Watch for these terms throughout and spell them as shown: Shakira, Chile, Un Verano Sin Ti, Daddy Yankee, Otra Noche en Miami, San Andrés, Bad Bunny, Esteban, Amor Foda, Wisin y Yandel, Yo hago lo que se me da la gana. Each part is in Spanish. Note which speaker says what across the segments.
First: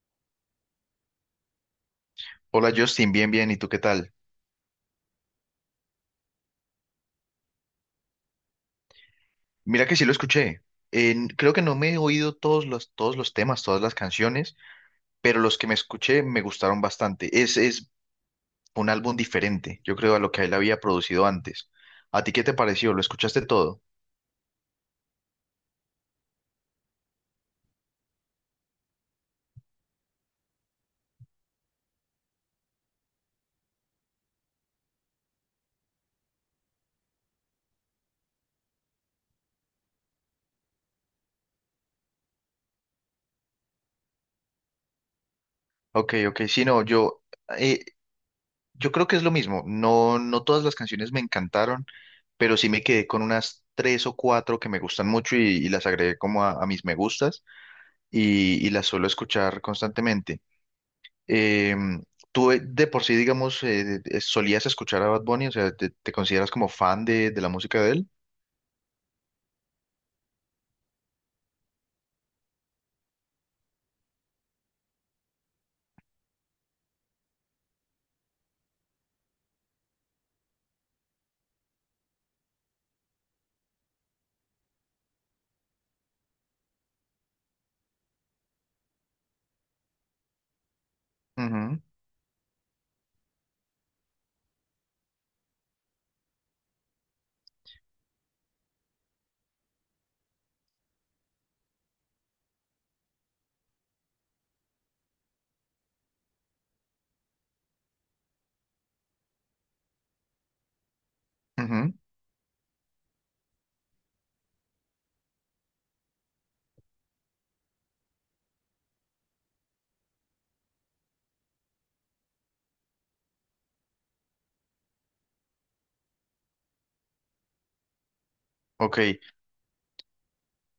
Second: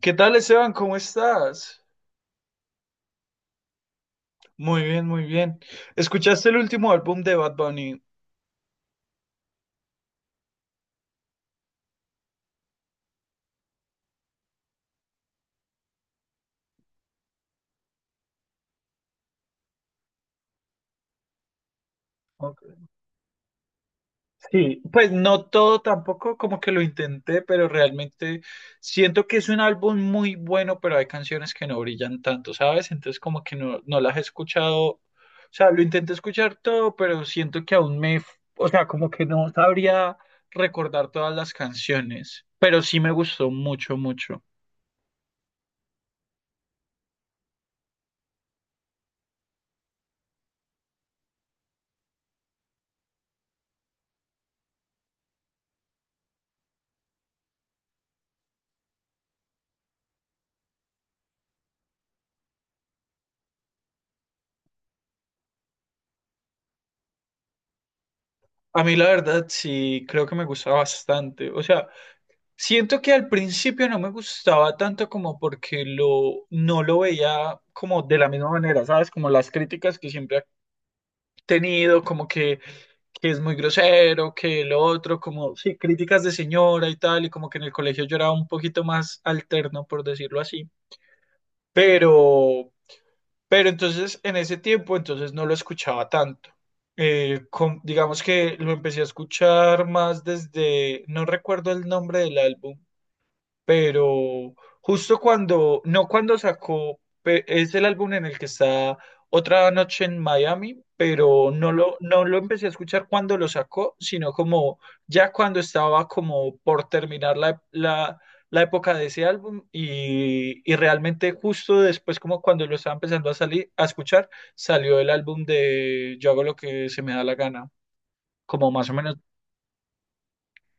Speaker 1: ¿Qué tal, Esteban? ¿Cómo estás?
Speaker 2: Hola Justin, bien, bien, ¿y tú qué tal?
Speaker 1: Muy bien, muy bien. ¿Escuchaste el último álbum de Bad Bunny?
Speaker 2: Mira que sí lo escuché. Creo que no me he oído todos los temas, todas las canciones, pero los que me escuché me gustaron bastante. Es un álbum diferente, yo creo, a lo que él había producido antes. ¿A ti qué te
Speaker 1: Ok.
Speaker 2: pareció? ¿Lo escuchaste todo?
Speaker 1: Sí, pues no todo tampoco, como que lo intenté, pero realmente siento que es un álbum muy bueno, pero hay canciones que no brillan tanto, ¿sabes? Entonces como que no, no las he escuchado, o sea, lo intenté escuchar todo, pero siento que aún me, o sea, como que no sabría recordar todas las canciones, pero sí me gustó mucho, mucho.
Speaker 2: Ok, ok, sí, no, eh, yo creo que es lo mismo. No, no todas las canciones me encantaron, pero sí me quedé con unas tres o cuatro que me gustan mucho y las agregué como a mis me gustas y las suelo escuchar constantemente. Eh, tú de por sí, digamos, solías escuchar a Bad Bunny, o sea, ¿te, te consideras como fan de la música de él?
Speaker 1: A mí la verdad sí creo que me gusta bastante, o sea. Siento que al principio no me gustaba tanto como porque no lo veía como de la misma manera, ¿sabes? Como las críticas que siempre ha tenido, como que es muy grosero, que lo otro, como, sí, críticas de señora y tal, y como que en el colegio yo era un poquito más alterno, por decirlo así.
Speaker 2: Ujú,
Speaker 1: Pero, pero entonces en ese tiempo entonces no lo escuchaba tanto. Digamos que lo empecé a escuchar más desde, no recuerdo el nombre del álbum pero justo cuando, no cuando sacó, es el álbum en el que está Otra Noche en Miami, pero no
Speaker 2: ujú.
Speaker 1: lo, no lo empecé a escuchar cuando lo sacó, sino como ya cuando estaba como por terminar la época de ese álbum y realmente justo después como cuando lo estaba empezando a salir, a escuchar, salió el álbum de Yo hago lo que se me da la gana, como más o
Speaker 2: Ok,
Speaker 1: menos.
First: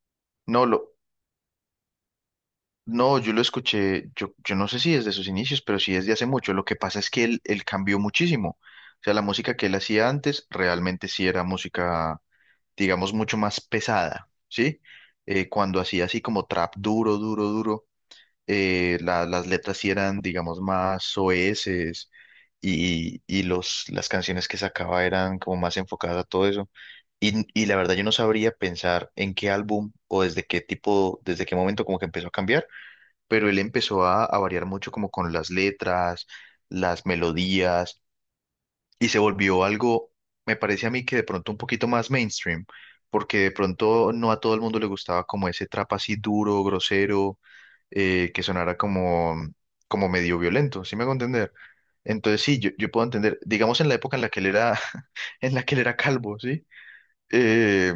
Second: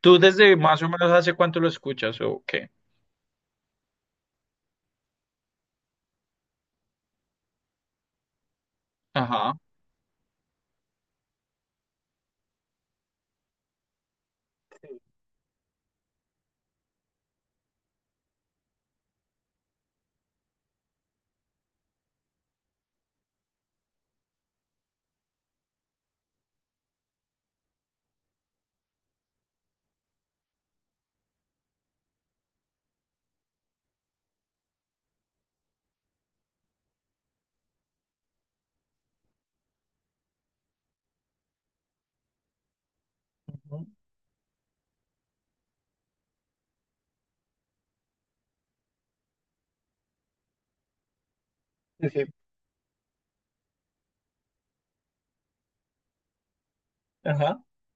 Speaker 1: ¿Tú desde
Speaker 2: no,
Speaker 1: más o
Speaker 2: lo,
Speaker 1: menos hace cuánto lo escuchas o qué?
Speaker 2: no, yo lo escuché, yo no sé si desde sus inicios, pero sí desde hace mucho. Lo que pasa es que él cambió muchísimo. O sea, la
Speaker 1: Ajá.
Speaker 2: música que él hacía antes realmente sí era música, digamos, mucho más pesada, ¿sí? Cuando hacía así como trap duro, duro, duro. Las letras sí eran, digamos, más soeces y las canciones que sacaba eran como más enfocadas a todo eso. Y la verdad yo no sabría pensar en qué álbum o desde qué tipo, desde qué momento como que empezó a cambiar, pero él empezó a variar mucho como con las letras, las melodías y se volvió algo, me parece a mí que de pronto un poquito más mainstream. Porque de pronto no a todo el mundo le gustaba como ese trap así duro, grosero, que sonara como, como medio violento, ¿sí me hago entender?
Speaker 1: Sí, sí,
Speaker 2: Entonces sí, yo puedo entender, digamos en la época en la que él era, en la que él era calvo, ¿sí?
Speaker 1: ajá.
Speaker 2: Eh,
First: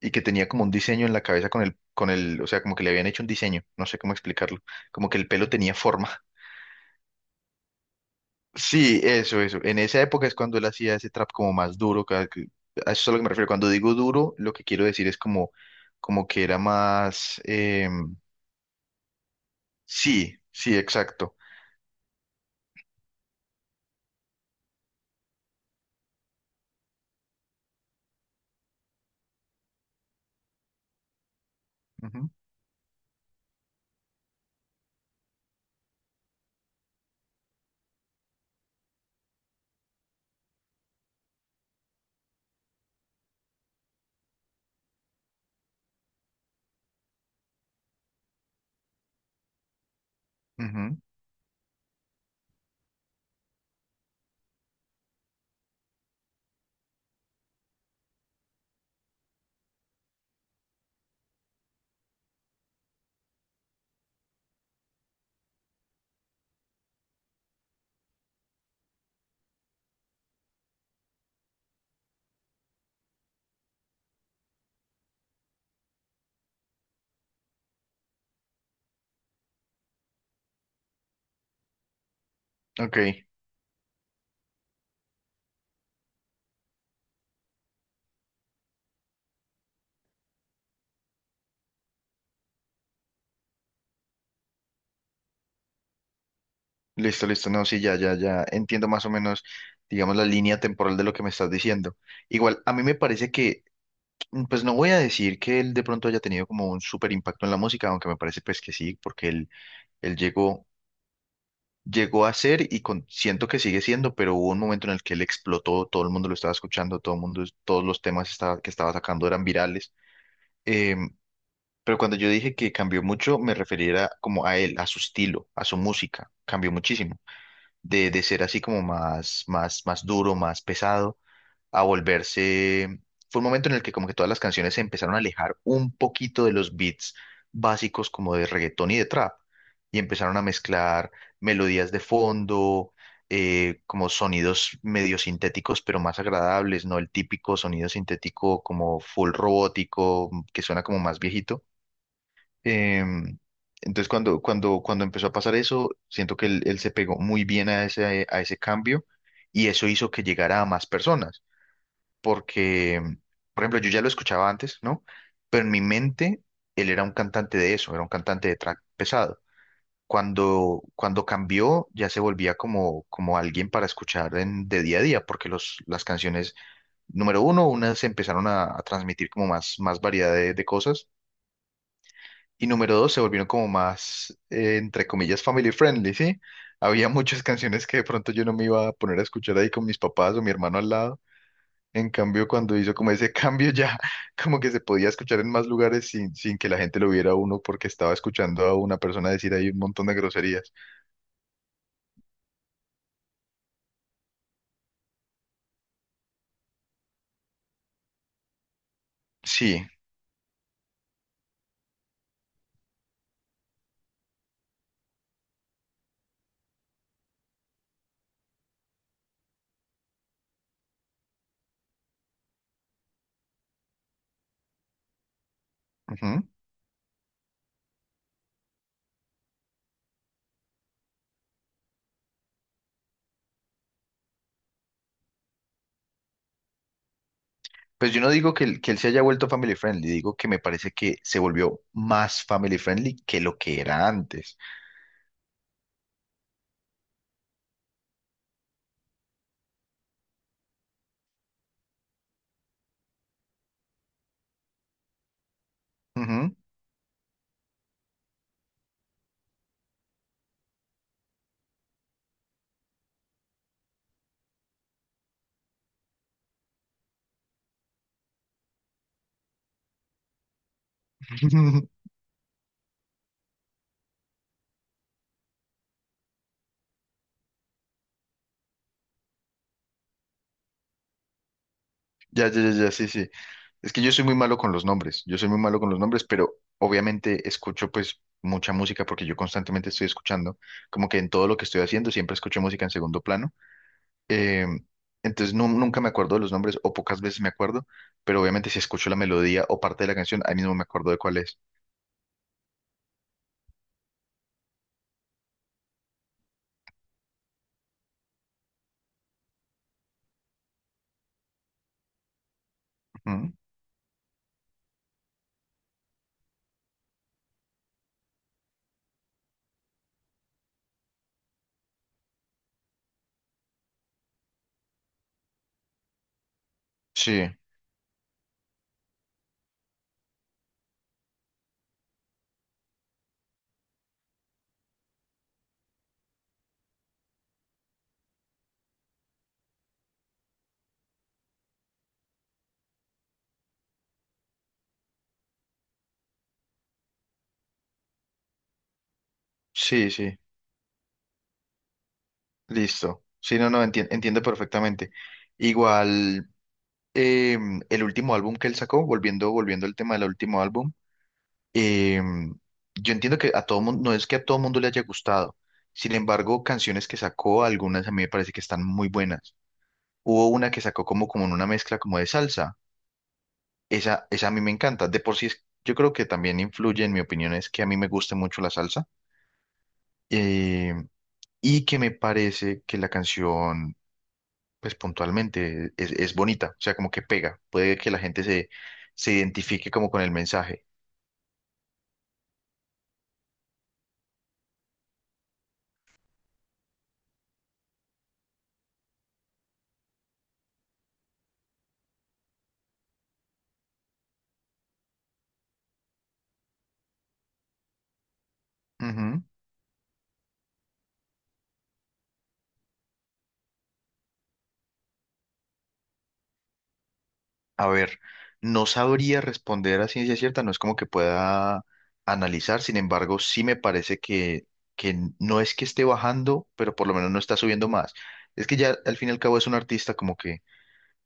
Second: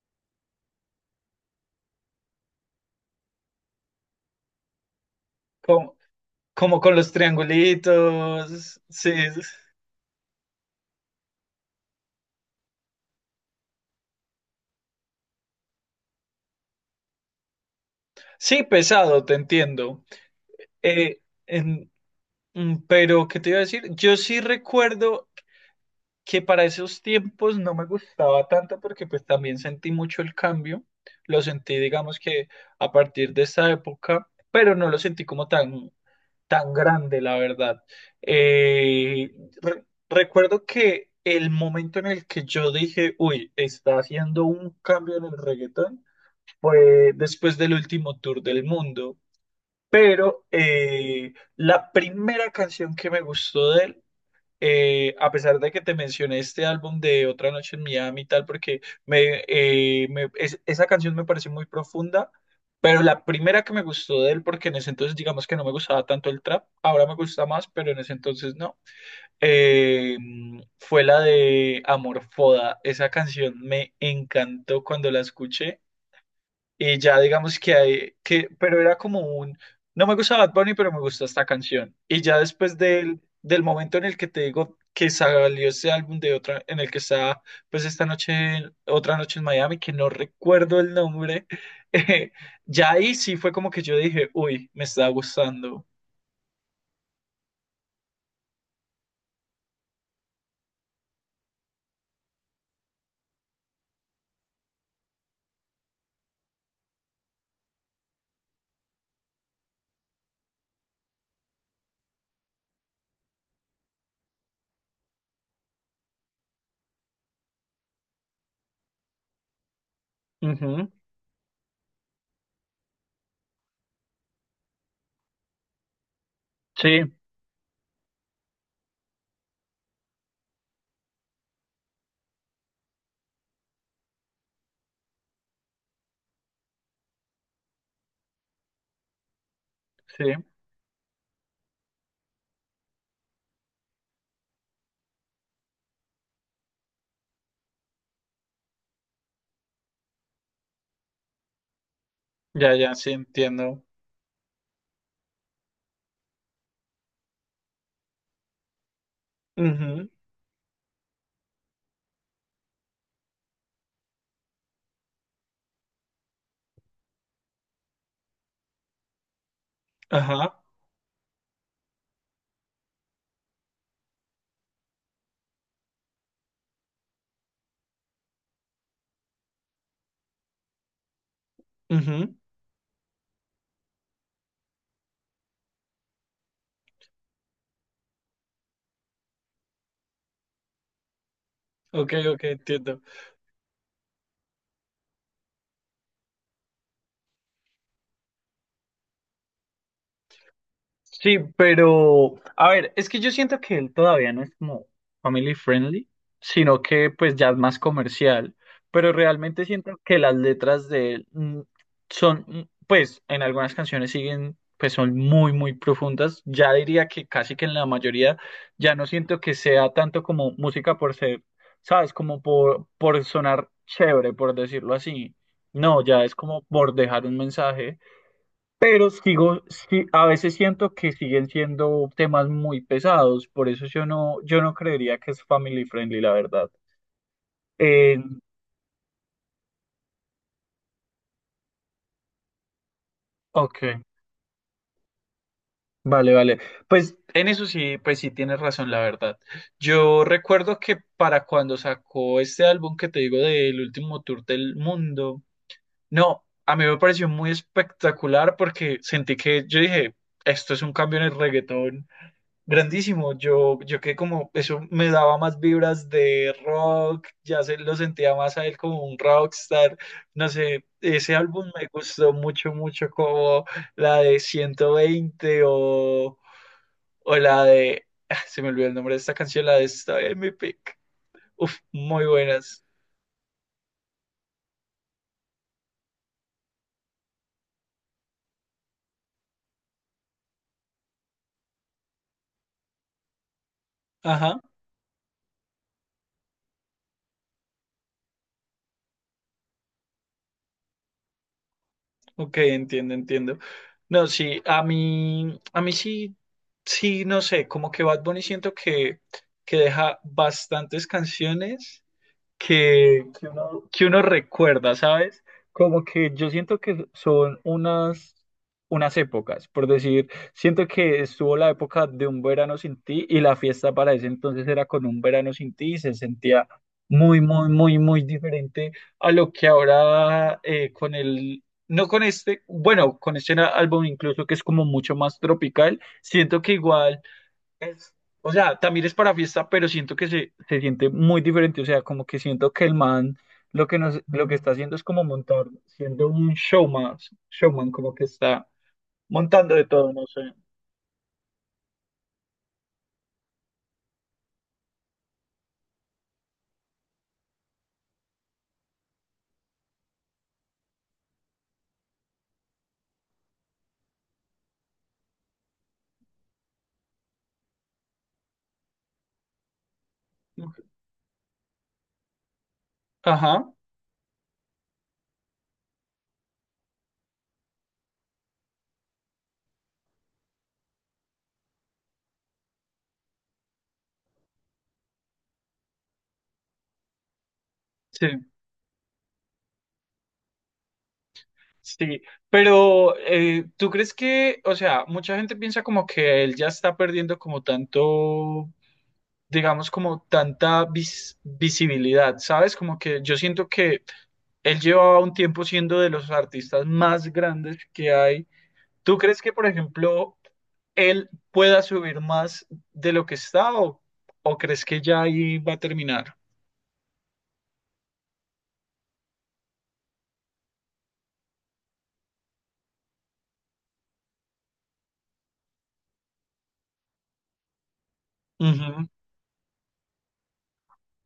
Speaker 2: y que tenía como un diseño en la cabeza con el, o sea, como que le habían hecho un diseño, no sé cómo explicarlo, como que el pelo tenía
Speaker 1: Como,
Speaker 2: forma.
Speaker 1: como con los triangulitos.
Speaker 2: Sí,
Speaker 1: Sí,
Speaker 2: eso, eso. En esa época es cuando él hacía ese trap como más duro. A eso es a lo que me refiero. Cuando digo duro, lo que quiero decir es como, como que era más...
Speaker 1: sí, pesado, te entiendo.
Speaker 2: sí, sí,
Speaker 1: Eh,
Speaker 2: exacto.
Speaker 1: en- pero, ¿qué te iba a decir? Yo sí recuerdo que para esos tiempos no me gustaba tanto porque pues también sentí mucho el cambio. Lo sentí, digamos
Speaker 2: Ujú,
Speaker 1: que a partir de esa época, pero no lo sentí como tan grande, la verdad. Eh, recuerdo que el momento en el que yo dije, uy, está haciendo un cambio en el reggaetón, fue después del último tour del mundo. Pero
Speaker 2: ujú,
Speaker 1: la primera canción que me gustó de él, a pesar de que te mencioné este álbum de Otra Noche en Miami y tal, porque esa canción me pareció muy profunda. Pero la primera que me gustó de él, porque en ese entonces digamos que no me gustaba tanto el trap, ahora me gusta más, pero en ese entonces no, eh, fue la de Amor Foda. Esa canción me encantó cuando la escuché. Y ya digamos que hay, que, pero era como un, no me gusta Bad Bunny, pero me gusta esta canción. Y ya después del,
Speaker 2: ok.
Speaker 1: del momento en el que te digo que salió ese álbum de otra, en el que está, pues esta noche, otra noche en Miami, que no recuerdo el nombre, eh, ya ahí sí fue como que yo dije, uy, me está gustando.
Speaker 2: Listo, listo, no, sí, ya, ya, ya entiendo más o menos, digamos, la línea temporal de lo que me estás diciendo. Igual, a mí me parece que, pues no voy a decir que él de pronto haya tenido como un súper impacto en la música, aunque me parece pues que sí, porque él llegó, llegó a ser siento que sigue siendo, pero hubo un momento en el que él explotó, todo el mundo lo estaba escuchando, todo el mundo, todos los temas estaba- que estaba sacando eran virales.
Speaker 1: Ujú,
Speaker 2: Em, pero cuando yo dije que cambió mucho, me refería como a él, a su estilo, a su música, cambió
Speaker 1: sí,
Speaker 2: muchísimo. De ser así como más, más, más duro, más pesado, a volverse... Fue un momento en el que como que todas las canciones se empezaron a alejar un poquito de los beats básicos como de reggaetón y de trap, y
Speaker 1: sí,
Speaker 2: empezaron a mezclar melodías de fondo, como sonidos medio sintéticos, pero más agradables, no el típico sonido sintético como full robótico, que suena como más viejito.
Speaker 1: ya, ya, sí,
Speaker 2: Em,
Speaker 1: entiendo.
Speaker 2: entonces, cuando empezó a pasar eso, siento que él se pegó muy bien a ese cambio y eso
Speaker 1: Ujú,
Speaker 2: hizo que llegara a más personas, porque, por ejemplo, yo ya lo escuchaba antes, ¿no? Pero en mi mente, él era un cantante de eso, era un cantante de trap pesado.
Speaker 1: ajá,
Speaker 2: Cuando cambió, ya se volvía como, como alguien para escuchar en, de día a día, porque las canciones, número uno, unas se empezaron a transmitir como más, más variedad de cosas
Speaker 1: ujú,
Speaker 2: y número dos, se volvieron como más, entre comillas, family friendly, ¿sí? Había muchas canciones que de pronto yo no me iba a poner a escuchar ahí con mis papás o mi hermano al lado. En
Speaker 1: ok, ok,
Speaker 2: cambio, cuando hizo
Speaker 1: entiendo.
Speaker 2: como ese cambio ya, como que se podía escuchar en más lugares sin, sin que la gente lo viera a uno porque estaba escuchando a una persona decir ahí un montón de groserías.
Speaker 1: Sí, pero a ver, es que yo siento que él todavía no es como family friendly, sino que pues ya es más comercial, pero realmente
Speaker 2: Sí.
Speaker 1: siento que las letras de él son, pues en algunas canciones siguen, pues son muy, muy profundas, ya diría que casi que en la mayoría ya no siento que sea tanto como música por ser, ¿sabes? Como por sonar chévere, por decirlo así. No, ya es
Speaker 2: Ujú.
Speaker 1: como por dejar un mensaje. Pero sigo, sí, a veces siento que siguen siendo temas muy pesados, por eso yo no creería que es family friendly, la verdad.
Speaker 2: Pues
Speaker 1: Eh,
Speaker 2: yo no digo que, que él se haya vuelto family friendly, digo que me parece que se volvió más family friendly que lo que
Speaker 1: ok,
Speaker 2: era antes.
Speaker 1: vale, vale. Pues en eso sí, pues sí tienes razón, la verdad. Yo recuerdo que para cuando sacó este álbum que te digo del último tour del mundo, no,
Speaker 2: Ujú.
Speaker 1: a mí me pareció muy espectacular porque sentí que yo dije, esto es un cambio en el reggaetón grandísimo, yo que como eso me daba más vibras de rock, ya se lo sentía más a él como un rockstar, no sé, ese álbum me gustó mucho, mucho como la de 120 o la de, ah, se me olvidó el nombre de esta canción, la de esta en mi pick, uf, muy
Speaker 2: Ya, ya, ya,
Speaker 1: buenas,
Speaker 2: ya, sí, sí. Es que yo soy muy malo con los nombres, yo soy muy malo con los nombres, pero obviamente escucho pues mucha música porque yo constantemente estoy escuchando, como que en todo lo que estoy haciendo siempre escucho música en segundo plano.
Speaker 1: ajá,
Speaker 2: Eh, entonces nunca me acuerdo de los nombres o pocas veces me acuerdo, pero obviamente si escucho la melodía o parte de la canción, ahí mismo me acuerdo de cuál es.
Speaker 1: ok, entiendo, entiendo, no, sí, a mí sí, sí, no sé, como que Bad Bunny siento que, deja bastantes canciones que, que
Speaker 2: Ujú.
Speaker 1: uno, que uno recuerda, ¿sabes? Como que yo siento que son unas épocas, por decir, siento que estuvo la época de un verano sin ti y la fiesta para ese entonces era con un verano sin ti y se sentía muy,
Speaker 2: Sí,
Speaker 1: muy, muy, muy diferente a lo que ahora no con este, bueno, con este álbum incluso que es como mucho más tropical, siento que igual es, o sea, también es para fiesta, pero siento que se siente muy diferente. O sea, como que siento que el man lo que está haciendo es como montar, siendo un showman, showman, como que está montando de
Speaker 2: sí,
Speaker 1: todo, no
Speaker 2: sí,
Speaker 1: sé.
Speaker 2: listo. Sí, no, no, entiendo perfectamente. Igual, el último álbum que él sacó, volviendo al tema del último álbum. eh, yo entiendo que a todo mundo, no es que a todo mundo le haya gustado. Sin embargo, canciones que sacó, algunas a mí me parece que están muy buenas. Hubo una que sacó como, como en una mezcla como de salsa.
Speaker 1: Ajá,
Speaker 2: Esa a mí me encanta. De por sí, yo creo que también influye, en mi opinión, es que a mí me gusta mucho la salsa. eh, y que me parece que la canción, pues puntualmente, es bonita. O sea, como que pega. Puede que la
Speaker 1: sí,
Speaker 2: gente se, se identifique como con el mensaje.
Speaker 1: sí. Pero ¿tú crees que, o sea, mucha gente piensa como que él ya está perdiendo como tanto digamos, como tanta visibilidad, ¿sabes? Como que yo siento que él llevaba un tiempo siendo de los artistas más grandes que hay. ¿Tú crees que, por ejemplo, él pueda subir más de lo que está o crees que ya ahí va a terminar?
Speaker 2: A ver, no sabría responder a ciencia cierta, no es como que pueda analizar, sin embargo, sí me parece que no es que esté bajando, pero por lo menos no está subiendo más. Es que ya
Speaker 1: Ujú,
Speaker 2: al fin y al cabo es un artista como que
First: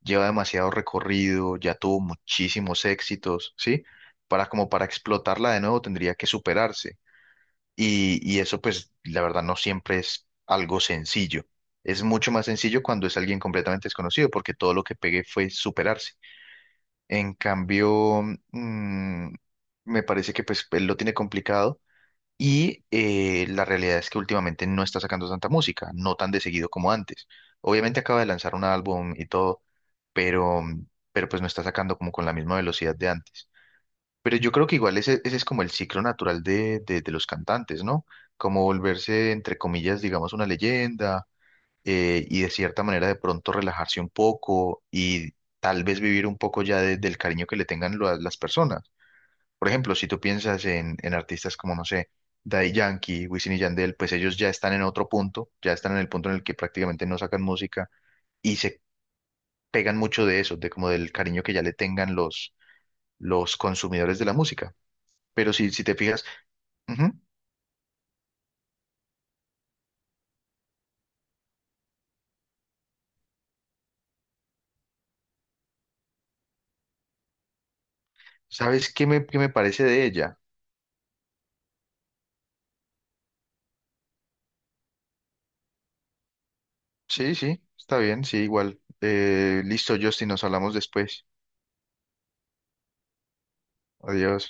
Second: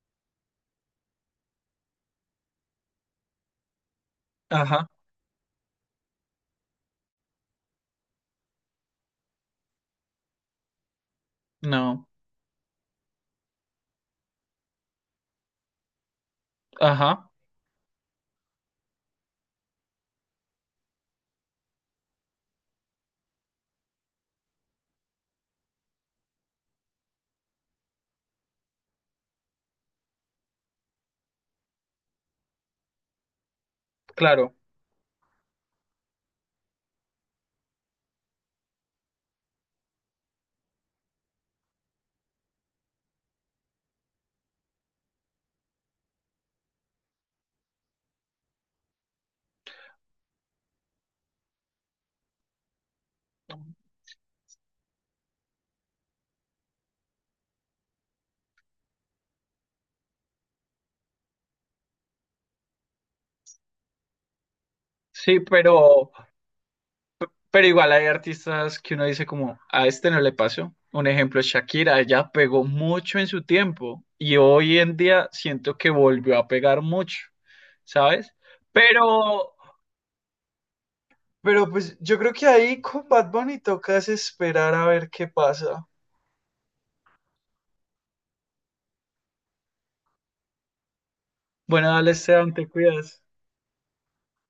Speaker 2: lleva demasiado recorrido, ya tuvo muchísimos éxitos, ¿sí? Para como para
Speaker 1: ajá,
Speaker 2: explotarla de nuevo tendría que superarse. Y eso pues la verdad no siempre es algo sencillo. Es
Speaker 1: no,
Speaker 2: mucho más sencillo cuando es alguien completamente desconocido, porque todo lo que pegue fue superarse.
Speaker 1: ajá,
Speaker 2: En cambio, mm, me parece que pues él lo tiene complicado y la realidad es que últimamente no está sacando tanta música, no tan de seguido como antes. Obviamente acaba de lanzar un álbum y todo, pero, pero pues no está sacando como con la misma velocidad de antes. Pero yo
Speaker 1: claro.
Speaker 2: creo que igual ese es como el ciclo natural de los cantantes, ¿no? Como volverse, entre comillas, digamos, una leyenda y de cierta manera de pronto relajarse un poco y tal vez vivir un poco ya del cariño que le tengan las personas. Por ejemplo, si tú piensas en artistas como, no sé, Daddy Yankee, Wisin y Yandel, pues ellos ya están en otro punto, ya están en el punto en el que prácticamente no sacan música y se pegan mucho de eso, de como del cariño que ya le tengan los consumidores de la música.
Speaker 1: Sí,
Speaker 2: Pero si te
Speaker 1: pero,
Speaker 2: fijas, ujú,
Speaker 1: pero igual hay artistas que uno dice como, a este no le pasó. Un ejemplo es Shakira, ella pegó mucho en su tiempo y hoy en día siento que volvió a pegar mucho, ¿sabes?
Speaker 2: ¿sabes qué qué me
Speaker 1: Pero
Speaker 2: parece de ella?
Speaker 1: Pero pues yo creo que ahí con Bad Bunny tocas esperar a ver qué pasa.
Speaker 2: Sí, sí, está bien, sí, igual. Listo, Justin, nos hablamos después.
Speaker 1: Bueno, dale, Esteban, te cuidas.
Speaker 2: Adiós.